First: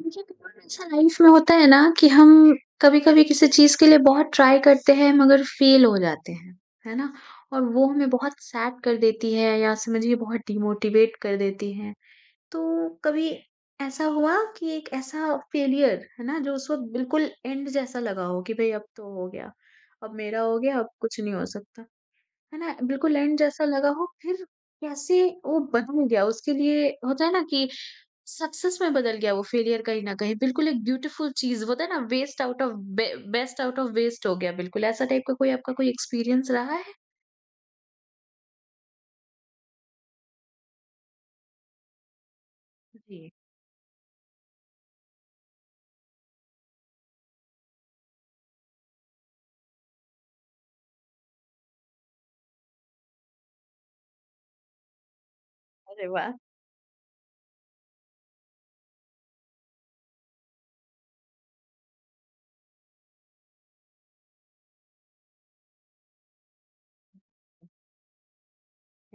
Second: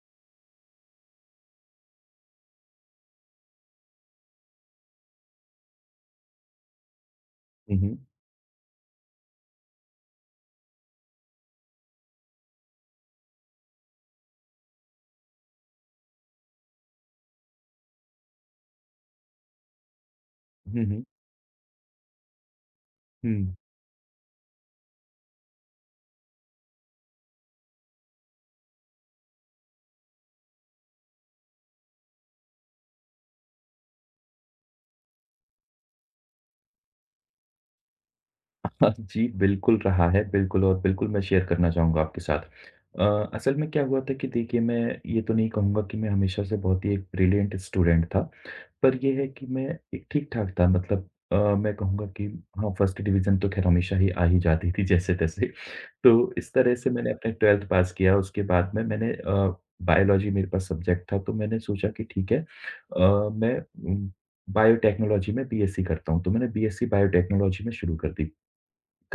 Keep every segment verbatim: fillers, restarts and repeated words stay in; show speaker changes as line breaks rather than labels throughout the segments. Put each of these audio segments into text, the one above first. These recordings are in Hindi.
मुझे बहुत ऐसा लाइफ में होता है ना कि हम कभी-कभी किसी चीज़ के लिए बहुत ट्राई करते हैं मगर फेल हो जाते हैं, है ना? और
हुँ,
वो
हुँ।
हमें बहुत सैड कर देती है या समझिए बहुत डिमोटिवेट कर देती है। तो कभी ऐसा हुआ कि एक ऐसा फेलियर है ना जो उस वक़्त बिल्कुल एंड जैसा लगा हो कि भई अब तो हो गया, अब मेरा हो गया,
हुँ,
अब
हुँ।
कुछ नहीं हो सकता। है ना? बिल्कुल लैंड
हुँ।
जैसा लगा हो, फिर कैसे वो बदल गया, उसके लिए होता है ना कि सक्सेस में बदल गया वो फेलियर कहीं न कहीं, बिल्कुल एक ब्यूटीफुल चीज़ होता है ना वेस्ट आउट ऑफ बे बेस्ट आउट ऑफ वेस्ट हो गया बिल्कुल, ऐसा टाइप का कोई आपका कोई एक्सपीरियंस रहा है?
हाँ जी, बिल्कुल रहा है, बिल्कुल, और बिल्कुल मैं शेयर करना चाहूँगा आपके साथ। अ,
जी,
असल में क्या हुआ था कि देखिए, मैं ये तो नहीं कहूँगा कि मैं हमेशा से बहुत ही एक ब्रिलियंट स्टूडेंट था। पर ये है कि मैं एक ठीक-ठाक था, मतलब अ, मैं कहूँगा कि हाँ, फर्स्ट डिवीज़न तो ख़ैर हमेशा ही आ ही जाती थी जैसे-तैसे।
अरे
तो
वाह!
इस तरह से मैंने अपने ट्वेल्थ पास किया, उसके बाद में मैंने अ, बायोलॉजी मेरे पास सब्जेक्ट था, तो मैंने सोचा कि ठीक है, अ, मैं उम, बायोटेक्नोलॉजी में बीएससी करता हूँ, तो मैंने बीएससी बायोटेक्नोलॉजी में शुरू कर दी।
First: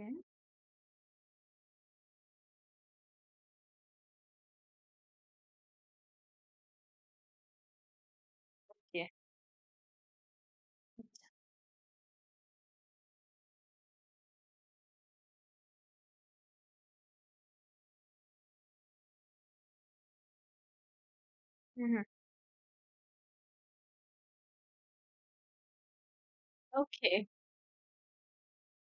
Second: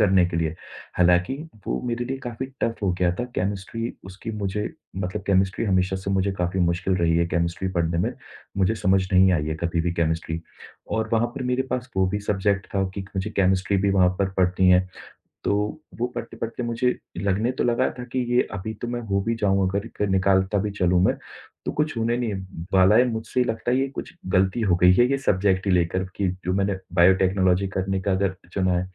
हुँ।
के लिए। हालाँकि वो मेरे लिए काफ़ी टफ़ हो गया था, केमिस्ट्री उसकी मुझे, मतलब केमिस्ट्री हमेशा से मुझे काफ़ी मुश्किल रही है, केमिस्ट्री पढ़ने में। मुझे समझ
ये
नहीं आई है कभी भी केमिस्ट्री, और वहाँ पर मेरे पास वो भी सब्जेक्ट था कि मुझे केमिस्ट्री भी वहाँ पर पढ़नी है। तो वो पढ़ते-पढ़ते मुझे लगने तो लगा था कि ये अभी तो मैं हो भी जाऊँ, अगर क निकालता भी चलूँ मैं, तो
हुँ,
कुछ
हुँ।
होने नहीं वाला है। मुझसे लगता है ये कुछ गलती हो गई है, ये सब्जेक्ट ही लेकर, कि जो मैंने
ओके,
बायोटेक्नोलॉजी करने का अगर चुना है।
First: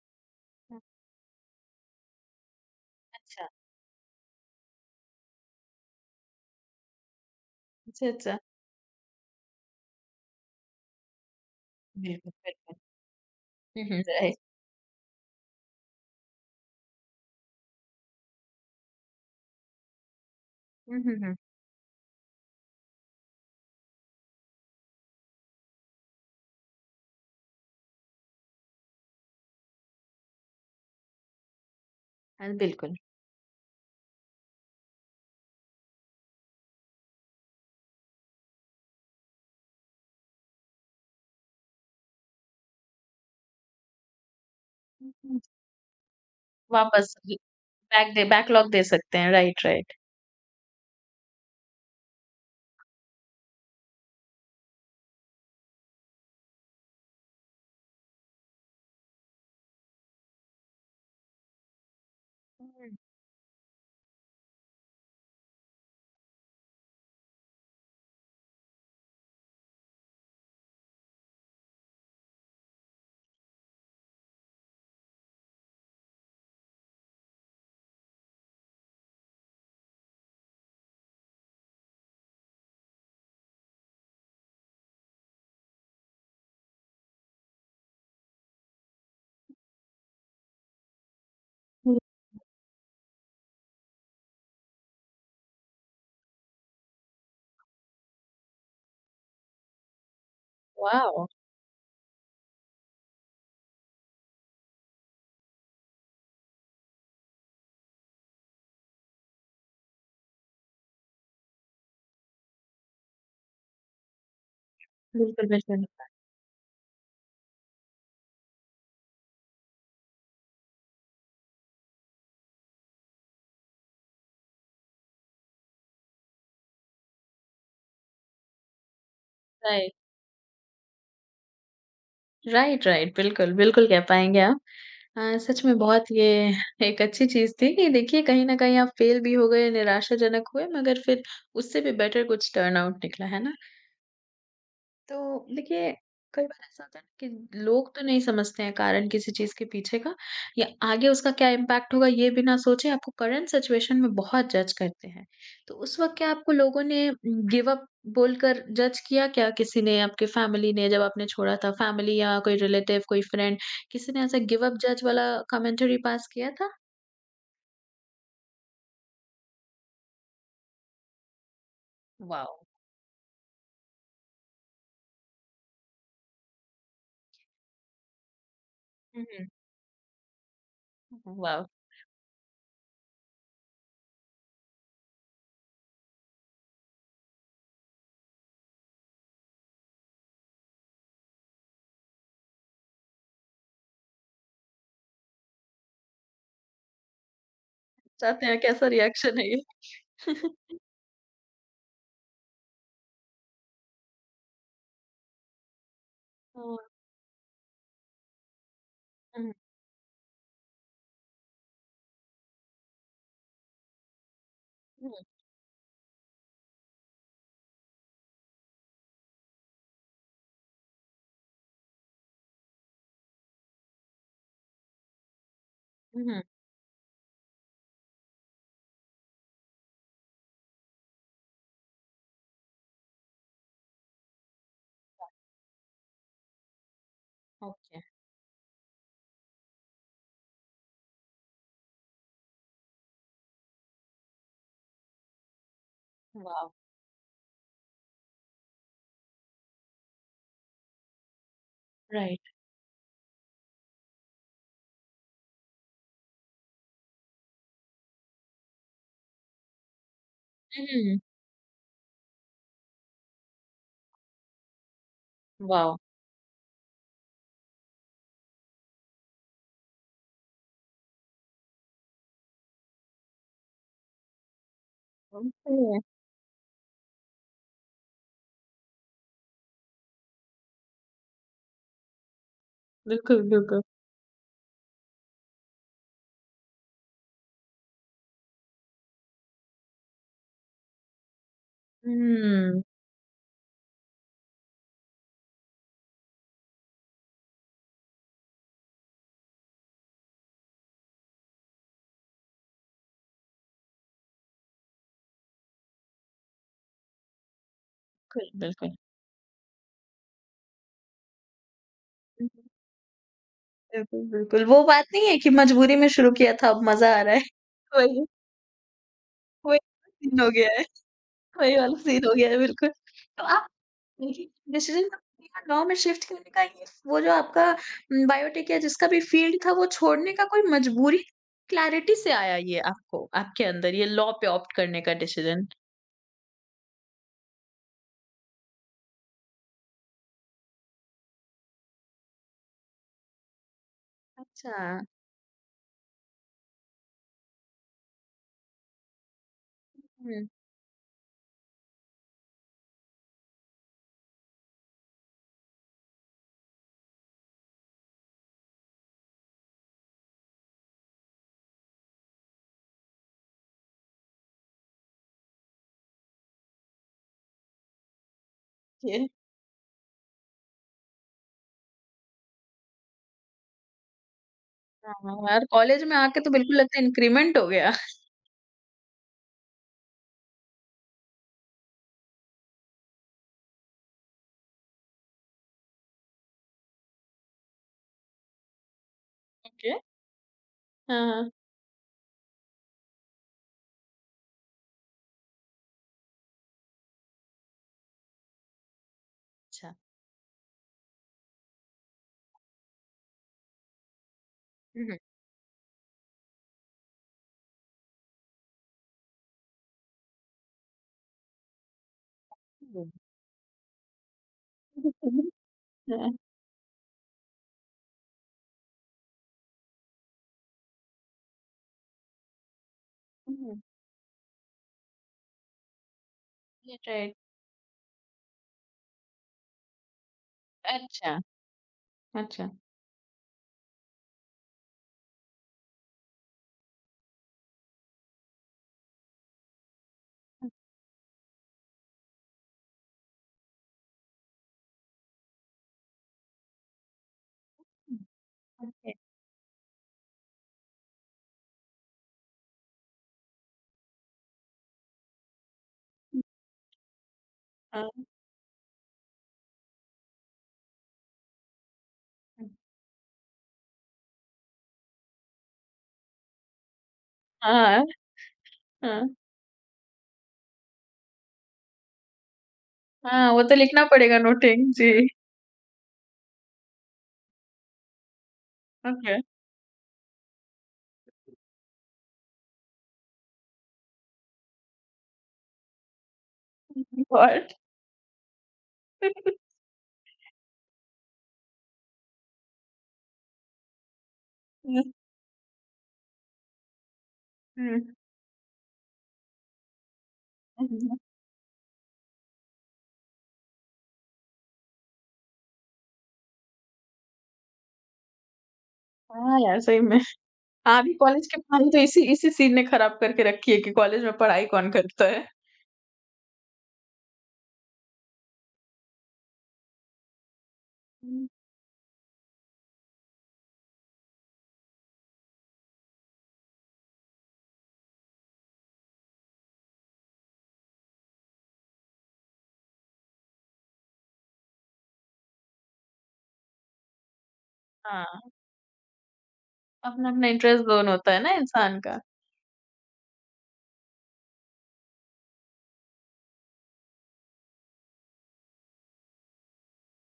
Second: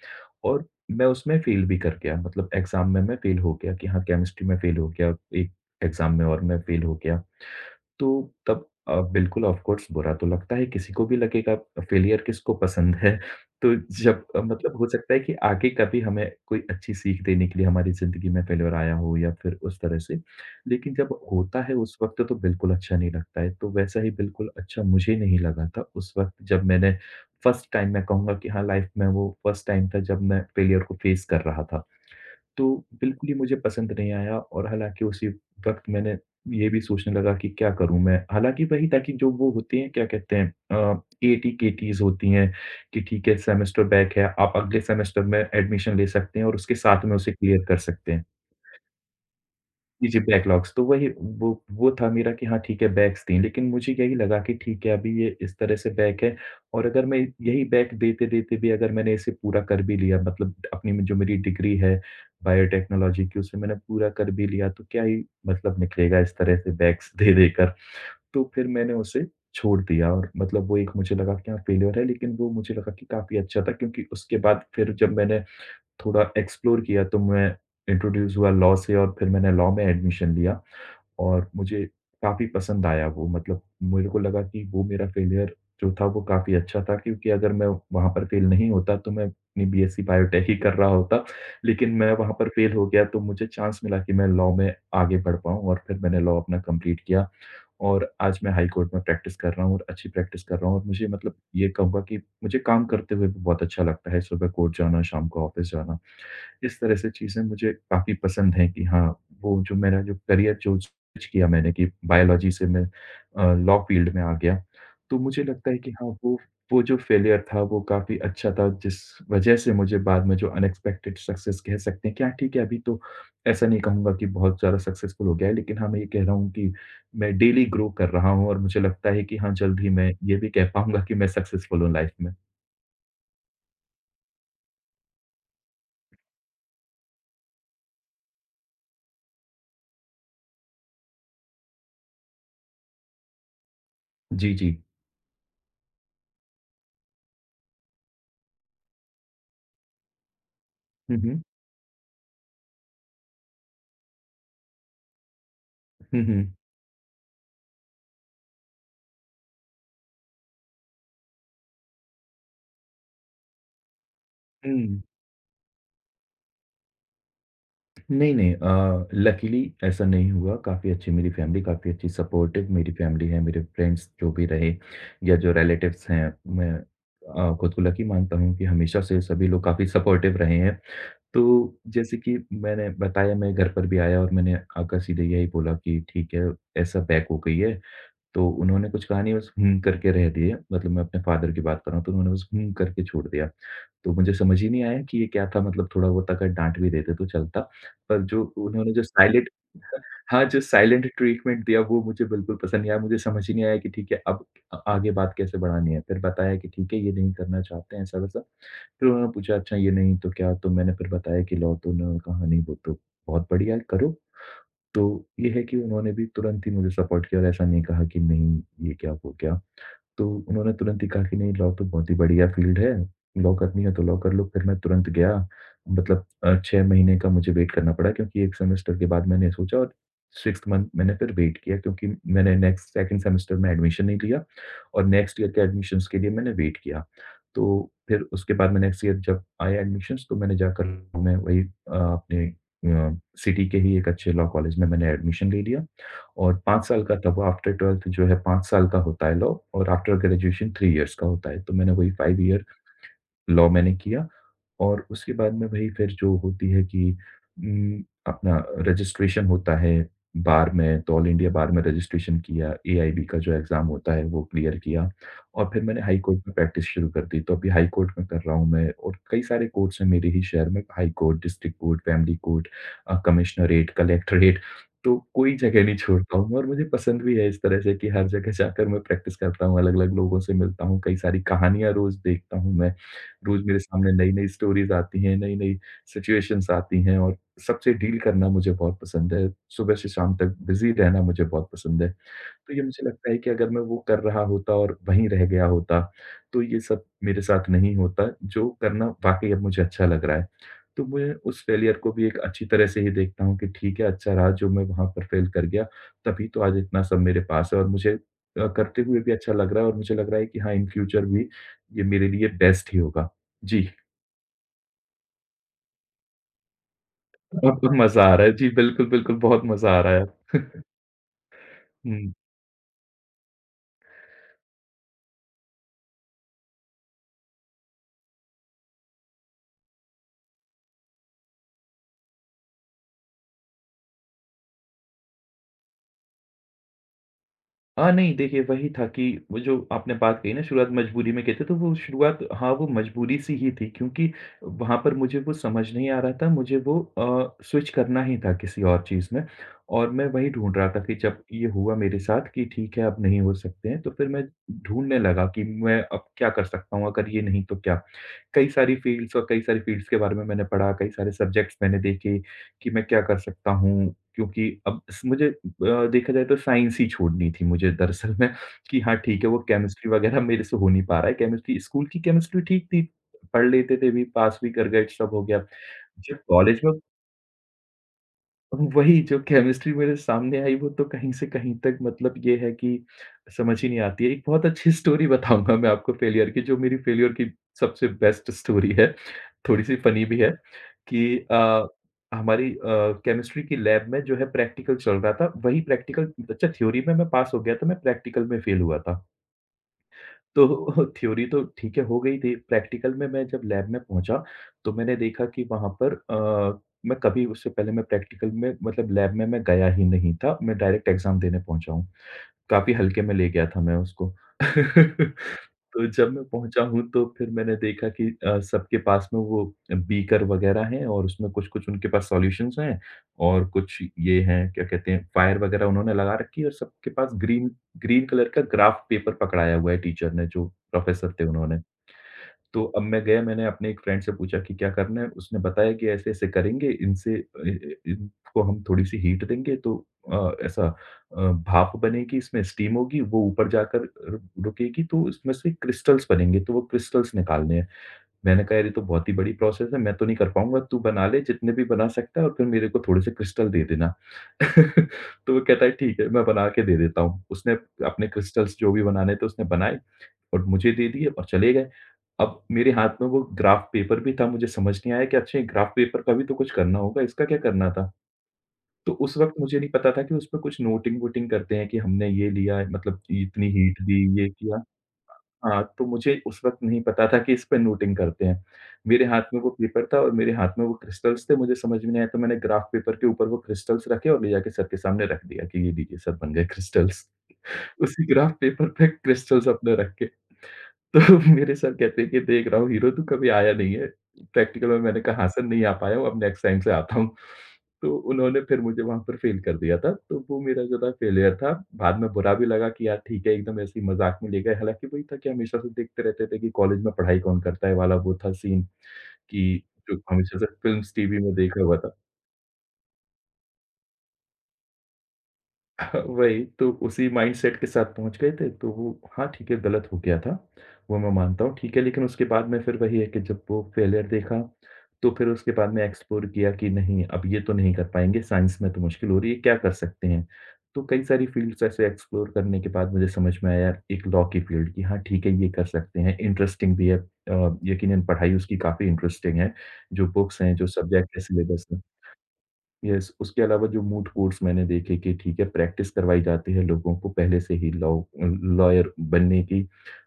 और
हुँ।
मैं उसमें फ़ेल भी कर गया, मतलब एग्ज़ाम में मैं फ़ेल
अच्छा।
हो गया कि हाँ, केमिस्ट्री में फ़ेल हो गया, एक एग्ज़ाम में, और मैं फ़ेल हो गया।
अच्छा,
तो
अच्छा।
तब अ, बिल्कुल ऑफ़ कोर्स बुरा तो लगता है, किसी को भी लगेगा, फेलियर
बिल्कुल,
किसको
बिल्कुल।
पसंद है। तो
हुँ, हुँ।
जब
राइट।
अ, मतलब हो सकता है कि आगे कभी हमें कोई अच्छी सीख देने के लिए हमारी ज़िंदगी में फेलियर आया हो या फिर उस तरह से। लेकिन
हुँ, हुँ,
जब
हुँ।
होता है उस वक़्त तो बिल्कुल अच्छा नहीं लगता है, तो वैसा ही बिल्कुल अच्छा मुझे नहीं लगा था उस वक़्त जब मैंने फर्स्ट टाइम, मैं कहूँगा कि हाँ, लाइफ़ में वो फर्स्ट टाइम था जब मैं फेलियर को फ़ेस कर रहा था।
हाँ,
तो
बिल्कुल।
बिल्कुल ही मुझे पसंद नहीं आया, और हालाँकि उसी वक़्त मैंने ये भी सोचने लगा कि क्या करूँ मैं? हालाँकि वही था कि जो वो होती हैं, क्या कहते हैं अ, एटी-केटीज़ होती हैं कि ठीक है सेमेस्टर बैक है, आप अगले सेमेस्टर में
हम्म,
एडमिशन ले सकते हैं और उसके साथ
वापस
में उसे क्लियर कर सकते
बैक
हैं।
दे बैकलॉग दे सकते हैं, राइट, राइट।
जी, जी, बैकलॉग्स तो वही वो वो था मेरा कि हाँ, ठीक है, बैक्स थी, लेकिन मुझे यही लगा कि ठीक है, अभी ये इस तरह से बैक है, और अगर मैं यही बैक देते-देते भी, अगर मैंने इसे पूरा कर भी लिया, मतलब अपनी में जो मेरी डिग्री है
हुँ।
बायोटेक्नोलॉजी की, उसे मैंने पूरा कर भी लिया, तो क्या ही मतलब निकलेगा इस तरह से बैक्स दे-दे कर। तो फिर मैंने उसे छोड़ दिया, और मतलब वो एक मुझे लगा कि हाँ, फेल्योर है, लेकिन वो मुझे लगा कि काफ़ी अच्छा था, क्योंकि उसके बाद फिर जब मैंने थोड़ा एक्सप्लोर किया, तो मैं इंट्रोड्यूस हुआ लॉ से, और फिर मैंने लॉ में एडमिशन लिया, और मुझे काफ़ी पसंद आया वो, मतलब मेरे को लगा कि वो मेरा फेलियर जो था वो काफ़ी अच्छा था, क्योंकि अगर मैं वहाँ पर फेल नहीं होता तो मैं अपनी बीएससी बायोटेक ही कर रहा होता। लेकिन
हुँ,
मैं वहाँ पर फेल हो गया, तो मुझे चांस मिला कि मैं लॉ में आगे बढ़ पाऊँ, और फिर मैंने लॉ अपना कंप्लीट किया, और आज मैं हाई कोर्ट में प्रैक्टिस कर रहा हूँ, और अच्छी प्रैक्टिस कर रहा हूँ, और मुझे,
वाओ!
मतलब ये कहूँगा कि मुझे काम करते हुए भी बहुत अच्छा लगता है, सुबह कोर्ट जाना, शाम को ऑफ़िस जाना। इस तरह से चीज़ें मुझे काफ़ी पसंद हैं कि हाँ, वो जो मेरा जो करियर जो स्विच किया मैंने कि बायोलॉजी से मैं अ, लॉ फील्ड में आ गया, तो मुझे
बिल्कुल,
लगता है
बिल्कुल।
कि हाँ, वो वो जो फेलियर था वो काफ़ी अच्छा था, जिस वज़ह से मुझे बाद में जो अनएक्सपेक्टेड सक्सेस कह सकते हैं कि हाँ, ठीक है, अभी तो ऐसा नहीं कहूँगा कि बहुत ज़्यादा सक्सेसफुल हो गया है, लेकिन हाँ, मैं ये कह रहा हूँ कि मैं डेली ग्रो कर रहा हूँ, और मुझे लगता है कि हाँ, जल्द ही
राइट,
मैं ये भी कह पाऊँगा कि मैं सक्सेसफुल हूँ लाइफ़ में।
Right, right. बिल्कुल, बिल्कुल कह पाएँगे आप। अ, सच में बहुत ये एक अच्छी चीज़ थी कि देखिए कहीं न कहीं आप फ़ेल भी हो गए, निराशाजनक हुए मगर फिर उससे भी बेटर कुछ टर्न आउट निकला, है ना?
जी, जी।
तो देखिए, कई बार ऐसा होता है ना कि लोग तो नहीं समझते हैं कारण किसी चीज़ के पीछे का या आगे
हुँ,
उसका
हुँ।
क्या इम्पैक्ट होगा ये बिना सोचे आपको करंट सिचुएशन में बहुत जज करते हैं। तो उस वक़्त
हुँ,
क्या आपको
हुँ।
लोगों ने गिव अप बोलकर जज किया क्या? किसी ने आपके फैमिली ने जब आपने छोड़ा था फैमिली या कोई रिलेटिव, कोई फ्रेंड किसी ने ऐसा गिव अप
हुँ।
जज वाला कमेंटरी पास किया था?
नहीं, नहीं, अ, लकीली ऐसा नहीं हुआ, काफ़ी अच्छी मेरी फैमिली, काफ़ी अच्छी
वाओ!
सपोर्टिव मेरी फैमिली है, मेरे फ्रेंड्स जो भी रहे या जो रिलेटिव्स हैं, मैं अ, खुद को लकी मानता हूँ कि हमेशा से
हुँ,
सभी
हुँ।
लोग काफ़ी सपोर्टिव रहे हैं। तो
वाओ!
जैसे कि मैंने बताया, मैं घर पर भी आया और मैंने आकर सीधे यही बोला कि ठीक है, ऐसा पैक हो गई है। तो उन्होंने कुछ कहा नहीं, बस हुँ करके रह दिए, मतलब मैं अपने फादर की बात कर रहा हूँ, तो उन्होंने बस हुँ करके छोड़ दिया। तो मुझे समझ ही नहीं आया कि ये क्या था, मतलब थोड़ा-बहुत अगर डाँट भी देते तो चलता, पर जो
चाहते हैं कैसा
उन्होंने जो
रिएक्शन है
साइलेंट
ये?
हाँ, जो साइलेंट ट्रीटमेंट दिया वो मुझे बिल्कुल पसंद नहीं आया, मुझे समझ ही नहीं आया कि ठीक है, अब अ, आगे बात कैसे बढ़ानी है। फिर बताया कि
हुँ,
ठीक है ये नहीं करना चाहते हैं ऐसा-वैसा, फिर उन्होंने
हुँ,
पूछा अच्छा ये नहीं तो क्या? तो मैंने फिर बताया कि लॉ, तो उन्होंने कहा नहीं वो तो बहुत बढ़िया है, करो। तो
हुँ,
ये है कि उन्होंने भी तुरंत ही मुझे सपोर्ट किया और ऐसा नहीं कहा कि नहीं ये क्या हो गया। तो उन्होंने तुरंत ही कहा कि नहीं, लॉ तो बहुत ही बढ़िया फ़ील्ड है, लॉ करनी है तो लॉ कर लो। फिर मैं तुरंत गया, मतलब
हुँ,
अ, छह महीने का मुझे वेट करना पड़ा, क्योंकि एक सेमेस्टर के बाद मैंने सोचा, और सिक्स्थ मंथ मैंने फिर वेट किया, क्योंकि मैंने नेक्स्ट सेकंड सेमेस्टर में एडमिशन नहीं लिया और नेक्स्ट ईयर के एडमिशन्स के लिए मैंने वेट किया। तो
ओके,
फिर उसके बाद में नेक्स्ट ईयर जब आए एडमिशन्स, तो मैंने जाकर मैं वही अ, अपने अ, सिटी के ही एक अच्छे लॉ कॉलेज में मैंने एडमिशन ले लिया। और
वाओ!
पाँच साल का था वो, आफ्टर ट्वेल्थ जो है पाँच साल का होता है लॉ, और आफ्टर ग्रेजुएशन थ्री इयर्स का होता है। तो मैंने वही फ़ाइव
राइट।
ईयर लॉ मैंने किया, और उसके बाद में वही फिर जो होती है कि उम, अपना रजिस्ट्रेशन होता है बार में, तो
हुँ,
ऑल इंडिया बार में रजिस्ट्रेशन किया, एआईबी का जो एग्ज़ाम होता है वो क्लियर किया, और फिर
वाह!
मैंने हाई कोर्ट में प्रैक्टिस शुरू कर दी। तो अभी हाई कोर्ट में कर रहा हूँ मैं, और कई सारे कोर्ट्स हैं मेरे ही शहर में, high court, district court, family court, अ, कमिश्नरेट, कलेक्टरेट, तो कोई जगह
सही
नहीं
है।
छोड़ता हूँ, और मुझे पसंद भी है इस तरह से कि हर जगह जाकर मैं प्रैक्टिस करता हूँ, अलग-अलग लोगों से मिलता हूँ, कई सारी कहानियाँ रोज़ देखता हूँ मैं।
बिल्कुल,
रोज़ मेरे
बिल्कुल।
सामने नई-नई स्टोरीज़ आती हैं, नई-नई सिचुएशंस आती हैं, और सबसे डील करना मुझे बहुत पसंद है। सुबह से शाम तक बिज़ी रहना मुझे बहुत पसंद है। तो ये
हुँ,
मुझे लगता है कि अगर मैं वो कर रहा होता और वहीं रह गया होता, तो ये सब मेरे साथ नहीं होता, जो करना वाक़ई अब मुझे अच्छा लग रहा है। तो मैं उस फ़ेलियर को भी एक अच्छी तरह से ही देखता हूँ कि ठीक है, अच्छा रहा जो मैं वहाँ पर फ़ेल कर गया, तभी तो आज इतना सब मेरे पास है, और मुझे
बिल्कुल,
अ,
बिल्कुल।
करते हुए भी अच्छा लग रहा है, और मुझे लग रहा है कि हाँ, इन फ्यूचर भी ये मेरे लिए
हुँ, हुँ।
बेस्ट ही होगा। जी,
बिल्कुल, बिल्कुल, वो बात नहीं है कि मजबूरी में शुरू किया था अब मज़ा आ रहा है।
अब तो मज़ा
वही
आ रहा है। जी, बिल्कुल, बिल्कुल, बहुत
वही
मज़ा आ रहा है
सीन हो गया
अब।
है, वही वाला सीन
हुँ।
हो गया है बिल्कुल। तो आप देखिए डिसीज़न गाँव में शिफ्ट करने का ये वो जो आपका उम, बायोटेक या जिसका भी फील्ड था वो छोड़ने का कोई मजबूरी क्लैरिटी से आया ये आपको आपके अंदर ये लॉ पे ऑप्ट करने का डिसीज़न?
हाँ, नहीं, देखिए वही था कि वो जो आपने बात कही ना, शुरुआत मजबूरी में कहते तो वो शुरुआत हाँ, वो मजबूरी सी ही थी, क्योंकि
अच्छा।
वहाँ पर मुझे वो समझ नहीं आ रहा था, मुझे वो अ, स्विच करना ही था किसी और चीज़ में, और मैं
हुँ।
वही ढूँढ रहा था कि जब ये हुआ मेरे साथ कि ठीक है अब नहीं हो सकते हैं, तो फिर मैं ढूँढने लगा कि मैं अब क्या कर सकता हूँ? अगर ये नहीं तो क्या? कई सारी फ़ील्ड्स और कई सारी फ़ील्ड्स के बारे में मैंने पढ़ा, कई सारे सब्जेक्ट्स मैंने देखे कि मैं क्या कर सकता हूँ? क्योंकि अब स मुझे अ, देखा जाए तो साइंस ही छोड़नी थी मुझे दरअसल में कि हाँ ठीक है, वो केमिस्ट्री वग़ैरह मेरे से हो नहीं पा रहा है। केमिस्ट्री स्कूल की केमिस्ट्री ठीक थी, पढ़ लेते थे भी, पास भी कर गए, सब
हाँ
हो गया।
यार, कॉलेज में
जब
आके तो बिल्कुल
कॉलेज में
लगता है इंक्रीमेंट हो गया।
वही जो केमिस्ट्री मेरे सामने आई वो तो कहीं से कहीं तक मतलब ये है कि समझ ही नहीं आती है। एक बहुत अच्छी स्टोरी बताऊँगा मैं आपको फेलियर की, जो मेरी फेलियर की सबसे बेस्ट स्टोरी है,
ओके।
थोड़ी-सी फ़नी भी है। कि
हाँ, हाँ।
अ, हमारी अ, केमिस्ट्री की लैब में जो है प्रैक्टिकल चल रहा था, वही प्रैक्टिकल अच्छा थ्योरी में मैं पास हो गया था, मैं प्रैक्टिकल में फेल हुआ था।
अच्छा।
तो थ्योरी तो ठीक है हो गई थी, प्रैक्टिकल में मैं जब लैब में पहुँचा, तो
हुँ,
मैंने
हुँ।
देखा कि वहाँ पर अ, मैं कभी उससे पहले मैं प्रैक्टिकल में मतलब लैब में मैं गया ही नहीं था, मैं डायरेक्ट एग्ज़ाम देने पहुँचा हूँ। काफ़ी हल्के में ले गया था मैं उसको।
हुँ।
तो जब
हाँ,
मैं पहुँचा हूँ तो फिर मैंने देखा कि अ, सबके पास में वो बीकर वग़ैरह हैं और उसमें कुछ-कुछ उनके पास सॉल्यूशंस हैं और
हुँ।
कुछ ये हैं, क्या कहते हैं, फायर वग़ैरह उन्होंने लगा रखी है और सबके पास
लिटरेट
ग्रीन ग्रीन कलर का ग्राफ पेपर पकड़ाया हुआ है टीचर ने, जो प्रोफ़ेसर
अच्छा,
थे उन्होंने।
अच्छा।
तो अब मैं गया मैंने अपने एक फ्रेंड से पूछा कि क्या करना है? उसने बताया कि ऐसे-ऐसे करेंगे इनसे अ, इ इनको हम थोड़ी-सी हीट देंगे तो अ, ऐसा अ, भाप बनेगी इसमें स्टीम होगी वो ऊपर जाकर रु रुकेगी तो इसमें से क्रिस्टल्स बनेंगे तो वो क्रिस्टल्स निकालने हैं। मैंने कहा यार ये तो
ओके।
बहुत ही बड़ी प्रोसेस है मैं तो नहीं कर पाऊँगा तू बना ले जितने भी बना सकता है और फिर मेरे को थोड़े-से क्रिस्टल दे देना। तो वो कहता है ठीक है मैं बना के दे देता हूँ। उसने
हाँ,
अपने क्रिस्टल्स जो भी बनाने थे उसने बनाए और मुझे दे दिए और चले गए। अब
हुँ।
मेरे हाथ में वो ग्राफ़ पेपर भी था, मुझे समझ नहीं आया कि अच्छा ग्राफ़ पेपर का भी तो कुछ करना होगा, इसका क्या करना
हाँ,
था? तो
हाँ।
उस वक़्त मुझे नहीं पता था कि उसपे कुछ नोटिंग-वोटिंग करते हैं कि हमने ये लिया है, मतलब
हाँ, वो
इतनी
तो
हीट
लिखना
दी,
पड़ेगा
ये किया।
नोटिंग जी।
हाँ, तो मुझे उस वक़्त नहीं पता था कि इस पे नोटिंग करते हैं। मेरे
ओके।
हाथ में वो पेपर था और मेरे हाथ में वो क्रिस्टल्स थे, मुझे समझ में नहीं आया तो मैंने ग्राफ़ पेपर के ऊपर वो क्रिस्टल्स रखे और ले जाके सर के सामने रख दिया कि ये लीजिए सर बन गए क्रिस्टल्स।
गॉड
उसी ग्राफ़ पेपर पे क्रिस्टल्स अपने रख के। तो मेरे सर कहते हैं कि देख रहा हूँ हीरो तू कभी आया नहीं है। प्रैक्टिकल में
हुँ,
मैंने कहा हाँ सर नहीं आ पाया हूँ, अब नेक्स्ट टाइम से आता हूँ। तो उन्होंने फिर मुझे वहाँ पर फ़ेल कर दिया था। तो वो मेरा ज़रा
हुँ।
फ़ेलियर था। बाद में बुरा भी लगा कि यार ठीक है एकदम ऐसे ही मज़ाक में ले गए। हालाँकि वही था कि हमेशा से देखते रहते थे कि कॉलेज में पढ़ाई कौन करता है वाला वो था सीन
हाँ यार,
कि
सही में।
जो हमेशा से
हाँ,
फ़िल्म्स
अभी
टीवी
कॉलेज
में
की
देखा
पढ़ाई
हुआ
तो
था।
इसी इसी चीज़ ने खराब करके रखी है कि कॉलेज में पढ़ाई कौन करता है।
वही, तो उसी माइंडसेट के साथ पहुँच गए थे, तो वो हाँ, ठीक है, गलत हो गया था, वो मैं
हुँ।
मानता हूँ, ठीक है, लेकिन उसके बाद में फिर वही है कि जब वो फेलियर देखा, तो फिर उसके बाद में एक्सप्लोर किया कि नहीं, अब ये तो नहीं कर पाएँगे, साइंस में तो मुश्किल हो रही है, क्या कर सकते हैं? तो कई सारी फील्ड्स ऐसे एक्सप्लोर करने के बाद मुझे समझ में आया एक लॉ की फील्ड कि हाँ, ठीक है, ये कर सकते हैं, इंटरेस्टिंग भी है अ, यकीनन
हाँ,
पढ़ाई उसकी काफ़ी इंटरेस्टिंग है, जो
अपना-अपना
बुक्स हैं,
इंटरेस्ट
जो
ज़ोन होता
सब्जेक्ट है,
है ना
सिलेबस
इंसान
है।
का।
यस, उसके अलावा जो मूट कोर्ट्स मैंने देखे कि ठीक है, प्रैक्टिस करवाई जाती है लोगों को पहले से ही लॉ लॉयर बनने की,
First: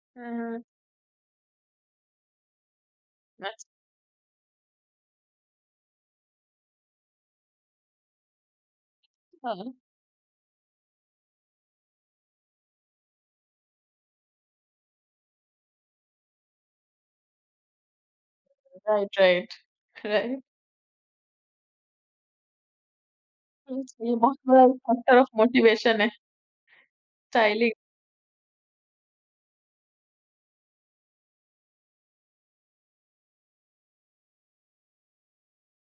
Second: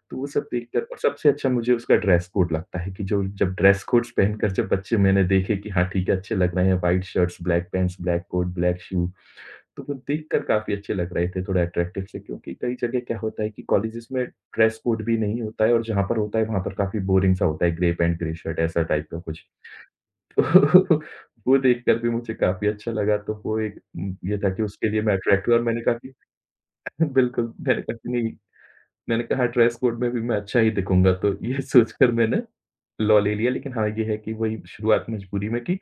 तो वो
हाँ,
सब
हाँ।
देखकर और सबसे अच्छा मुझे उसका ड्रेस कोड लगता है कि जो जब ड्रेस कोड्स पहनकर जब बच्चे मैंने देखे कि हाँ, ठीक है, अच्छे लग रहे हैं, white shirts, black pants, black coat, black shoe,
अच्छा।
तो वो देखकर काफ़ी अच्छे लग रहे थे, थोड़ा अट्रैक्टिव से क्योंकि कई जगह क्या होता है कि कॉलेजेस में ड्रेस कोड भी नहीं होता है और जहाँ पर होता है, वहाँ पर काफ़ी बोरिंग सा होता है, ग्रे पैंट, ग्रे शर्ट ऐसा टाइप
राइट,
का कुछ।
राइट,
तो
राइट।
वो देखकर भी मुझे काफ़ी अच्छा लगा तो वो एक
हुँ,
उम,
ये
ये
बहुत
था कि
बड़ा एक
उसके लिए मैं
फैक्टर ऑफ
अट्रैक्टिव और मैंने कहा
मोटिवेशन है,
कि बिल्कुल,
स्टाइलिंग
मैंने कहा कि नहीं, मैंने कहा ड्रेस कोड में भी मैं अच्छा ही दिखूँगा तो ये सोचकर मैंने लॉ ले लिया लेकिन हाँ, ये है कि वही शुरुआत मजबूरी में की,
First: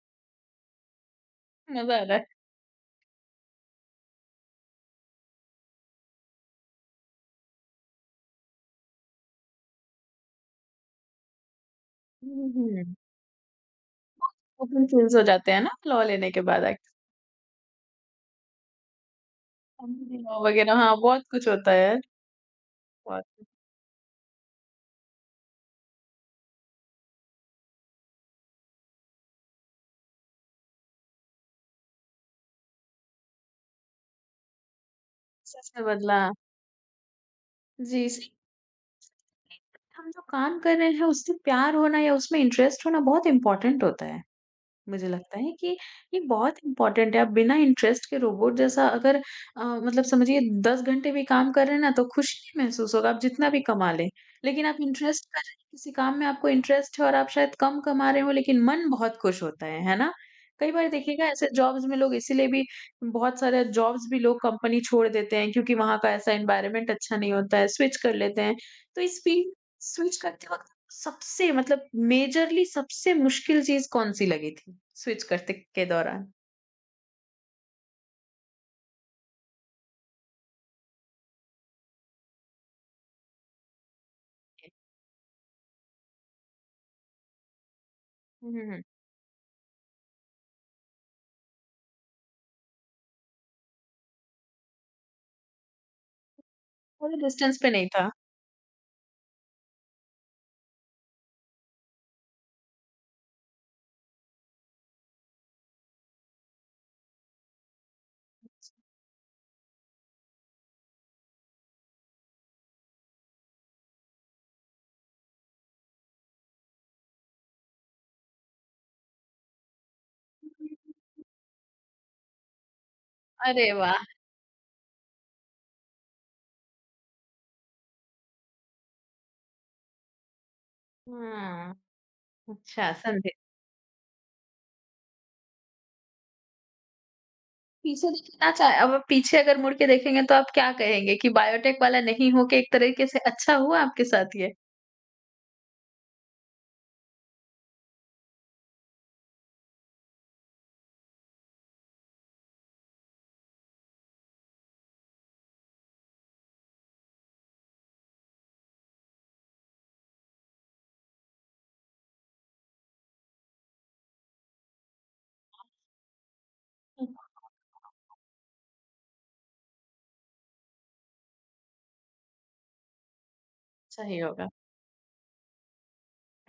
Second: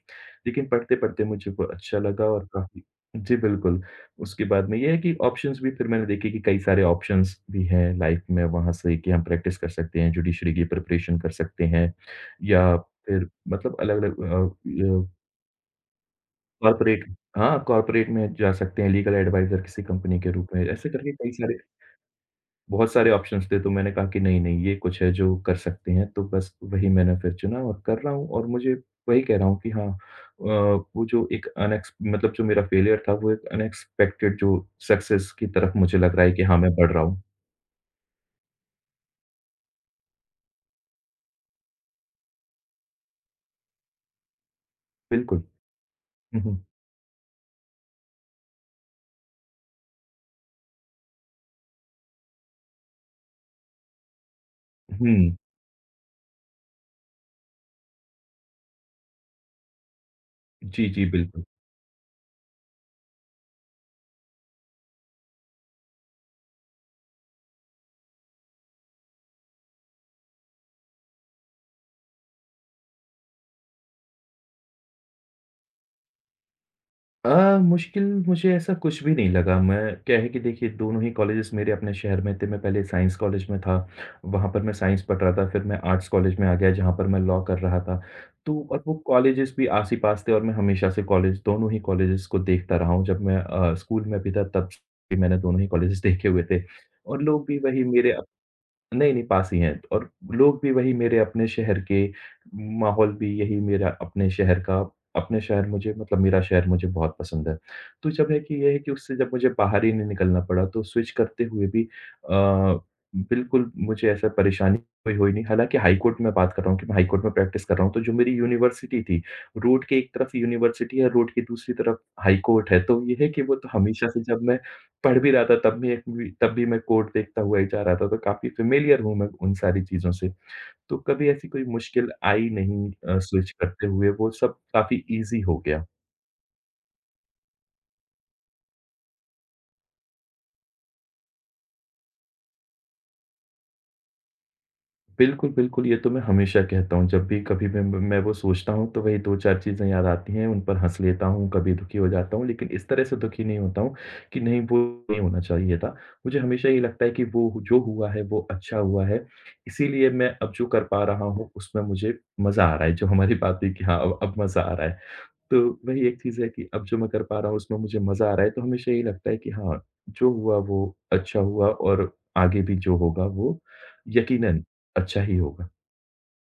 लेकिन पढ़ते-पढ़ते मुझे वो
मज़ा
अच्छा
आ रहा
लगा
है।
और काफ़ी जी, बिल्कुल। उसके बाद में ये है कि ऑप्शंस भी फिर मैंने देखे कि कई सारे ऑप्शंस भी हैं लाइफ़ में वहाँ से कि हम प्रैक्टिस कर सकते हैं, जुडिशरी की प्रिपरेशन कर सकते हैं
हुँ, हुँ,
या
हुँ।
फिर मतलब अलग-अलग
ओपन
अ,
चेंज हो जाते हैं ना लॉ लेने के बाद एक्ट
कॉर्पोरेट हाँ, कॉर्पोरेट में जा सकते हैं लीगल एडवाइज़र किसी कंपनी के
लॉ
रूप में।
वगैरह
ऐसे
हाँ,
करके
बहुत
कई
कुछ
सारे
होता है यार,
बहुत सारे
बहुत कुछ।
ऑप्शंस थे, तो मैंने कहा कि नहीं-नहीं ये कुछ है जो कर सकते हैं, तो बस वही मैंने फिर चुना और कर रहा हूँ और मुझे वही कह रहा हूँ कि हाँ अ, वो जो एक अनएक्स मतलब जो मेरा फेलियर था, वो एक अनएक्सपेक्टेड जो सक्सेस की
सच
तरफ
में
मुझे लग
बदला
रहा है कि हाँ, मैं बढ़ रहा हूँ।
जी, सही हम जो काम कर रहे हैं उससे प्यार होना या उसमें इंटरेस्ट होना बहुत इम्पोर्टेंट होता है। मुझे लगता
बिल्कुल।
है कि ये
हुँ,
बहुत
हुँ।
इम्पोर्टेंट है। आप बिना इंटरेस्ट के रोबोट जैसा अगर अ, मतलब समझिए दस घंटे भी काम कर रहे हैं ना तो खुश नहीं महसूस होगा, आप जितना भी कमा लें। लेकिन आप इंटरेस्ट
हुँ।
कर रहे हैं, किसी काम में आपको इंटरेस्ट है और आप शायद कम कमा रहे हो लेकिन मन बहुत खुश होता है, है ना? कई
जी,
बार
जी,
देखिएगा
बिल्कुल।
ऐसे जॉब्स में लोग इसीलिए भी बहुत सारे जॉब्स भी लोग कंपनी छोड़ देते हैं क्योंकि वहाँ का ऐसा एनवायरनमेंट अच्छा नहीं होता है, स्विच कर लेते हैं। तो इस फील्ड स्विच करते वक़्त सबसे मतलब मेजरली सबसे मुश्किल चीज़ कौन-सी लगी थी स्विच करते के दौरान?
अ, मुश्किल मुझे ऐसा कुछ भी नहीं लगा। मैं क्या है कि देखिए दोनों ही कॉलेजेस मेरे अपने शहर में थे। मैं पहले साइंस कॉलेज में था, वहाँ पर मैं साइंस पढ़ रहा था। फिर मैं आर्ट्स कॉलेज में आ गया जहाँ पर मैं लॉ कर रहा था।
हुँ,
तो
हुँ,
और
हुँ।
वो कॉलेजेस भी आस-ही-पास थे और मैं हमेशा से कॉलेज दोनों ही कॉलेजेस को देखता रहा हूँ। जब मैं अ, स्कूल में भी था तब भी मैंने दोनों ही कॉलेजेस देखे हुए थे
थोड़ा
और लोग भी
डिस्टेंस पे
वही
नहीं था।
मेरे नहीं, नहीं, पास ही हैं और लोग भी वही मेरे अपने शहर के, माहौल भी यही मेरा अपने शहर का अपने शहर मुझे मतलब मेरा शहर मुझे बहुत पसंद है। तो जब है कि ये है कि उससे जब मुझे बाहर ही नहीं निकलना पड़ा तो स्विच करते हुए भी अ, बिल्कुल मुझे ऐसा परेशानी कोई हुई नहीं। हालाँकि हाई कोर्ट में बात कर रहा हूँ कि मैं हाई कोर्ट में प्रैक्टिस कर रहा हूँ, तो जो मेरी यूनिवर्सिटी थी, रोड के एक तरफ यूनिवर्सिटी है, रोड की दूसरी तरफ हाई कोर्ट है। तो ये है कि वो तो
अरे वाह!
हमेशा से जब मैं पढ़ भी रहा था तब भी एक मूवी तब भी मैं कोट देखता हुआ ही जा रहा था, तो काफ़ी फ़ेमिलियर हूँ मैं उन सारी चीज़ों से। तो कभी ऐसी कोई
हाँ,
मुश्किल आई नहीं
अच्छा
अ,
समझे।
स्विच करते हुए, वो सब काफ़ी ईज़ी हो गया।
पीछे देखना चाहे अब आप पीछे अगर मुड़ के देखेंगे तो आप क्या कहेंगे कि बायोटेक वाला नहीं हो के एक तरीके से अच्छा हुआ आपके साथ ये?
बिल्कुल, बिल्कुल, ये तो मैं हमेशा कहता हूँ, जब भी कभी मैं मैं वो सोचता हूँ तो वही दो चार चीज़ें याद आती हैं, उन पर हँस लेता हूँ, कभी दुखी हो जाता हूँ, लेकिन इस तरह से दुखी नहीं होता हूँ कि नहीं वो नहीं होना चाहिए था। मुझे हमेशा ये लगता है कि वो जो हुआ है वो अच्छा हुआ है, इसीलिए मैं अब जो कर पा रहा हूँ उसमें मुझे मज़ा आ रहा है, जो हमारी बात हुई कि हाँ, अब अब मज़ा आ रहा है। तो वही एक चीज़ है कि अब जो मैं
हुँ,
कर पा रहा हूँ उसमें मुझे मज़ा आ रहा है, तो हमेशा यही लगता है कि हाँ, जो हुआ वो अच्छा हुआ और आगे भी जो होगा वो
सही होगा।
यकीनन अच्छा ही होगा।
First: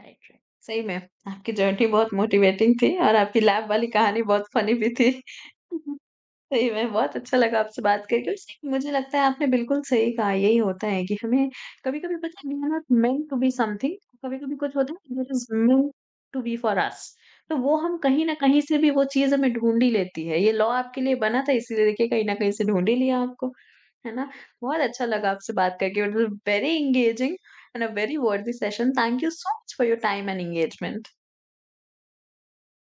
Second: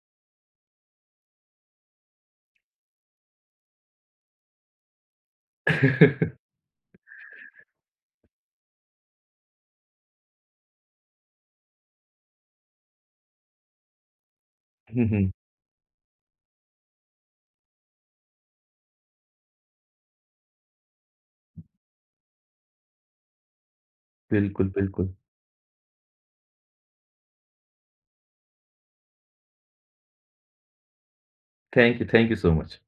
Right, right. सही में आपकी जर्नी बहुत मोटिवेटिंग थी और आपकी लैब वाली कहानी बहुत फ़नी भी थी। सही में बहुत अच्छा लगा आपसे बात करके और सही में मुझे लगता है आपने बिल्कुल सही कहा, यही होता है कि हमें कभी-कभी पता है we are not meant to be something, कभी-कभी कुछ होता
हुँ,
है that
hmm.
Is meant to be for us. तो वो हम कहीं न कहीं से भी वो चीज़ हमें ढूँढ ही लेती है। ये लॉ आपके लिए बना था इसीलिए देखिए कहीं न कहीं से ढूँढ ही लिया आपको, है ना?
बिल्कुल,
बहुत अच्छा
बिल्कुल।
लगा आपसे बात करके, it was very engaging and a very worthy session. Thank you so much for your time and engagement.
Thank you, thank you so much.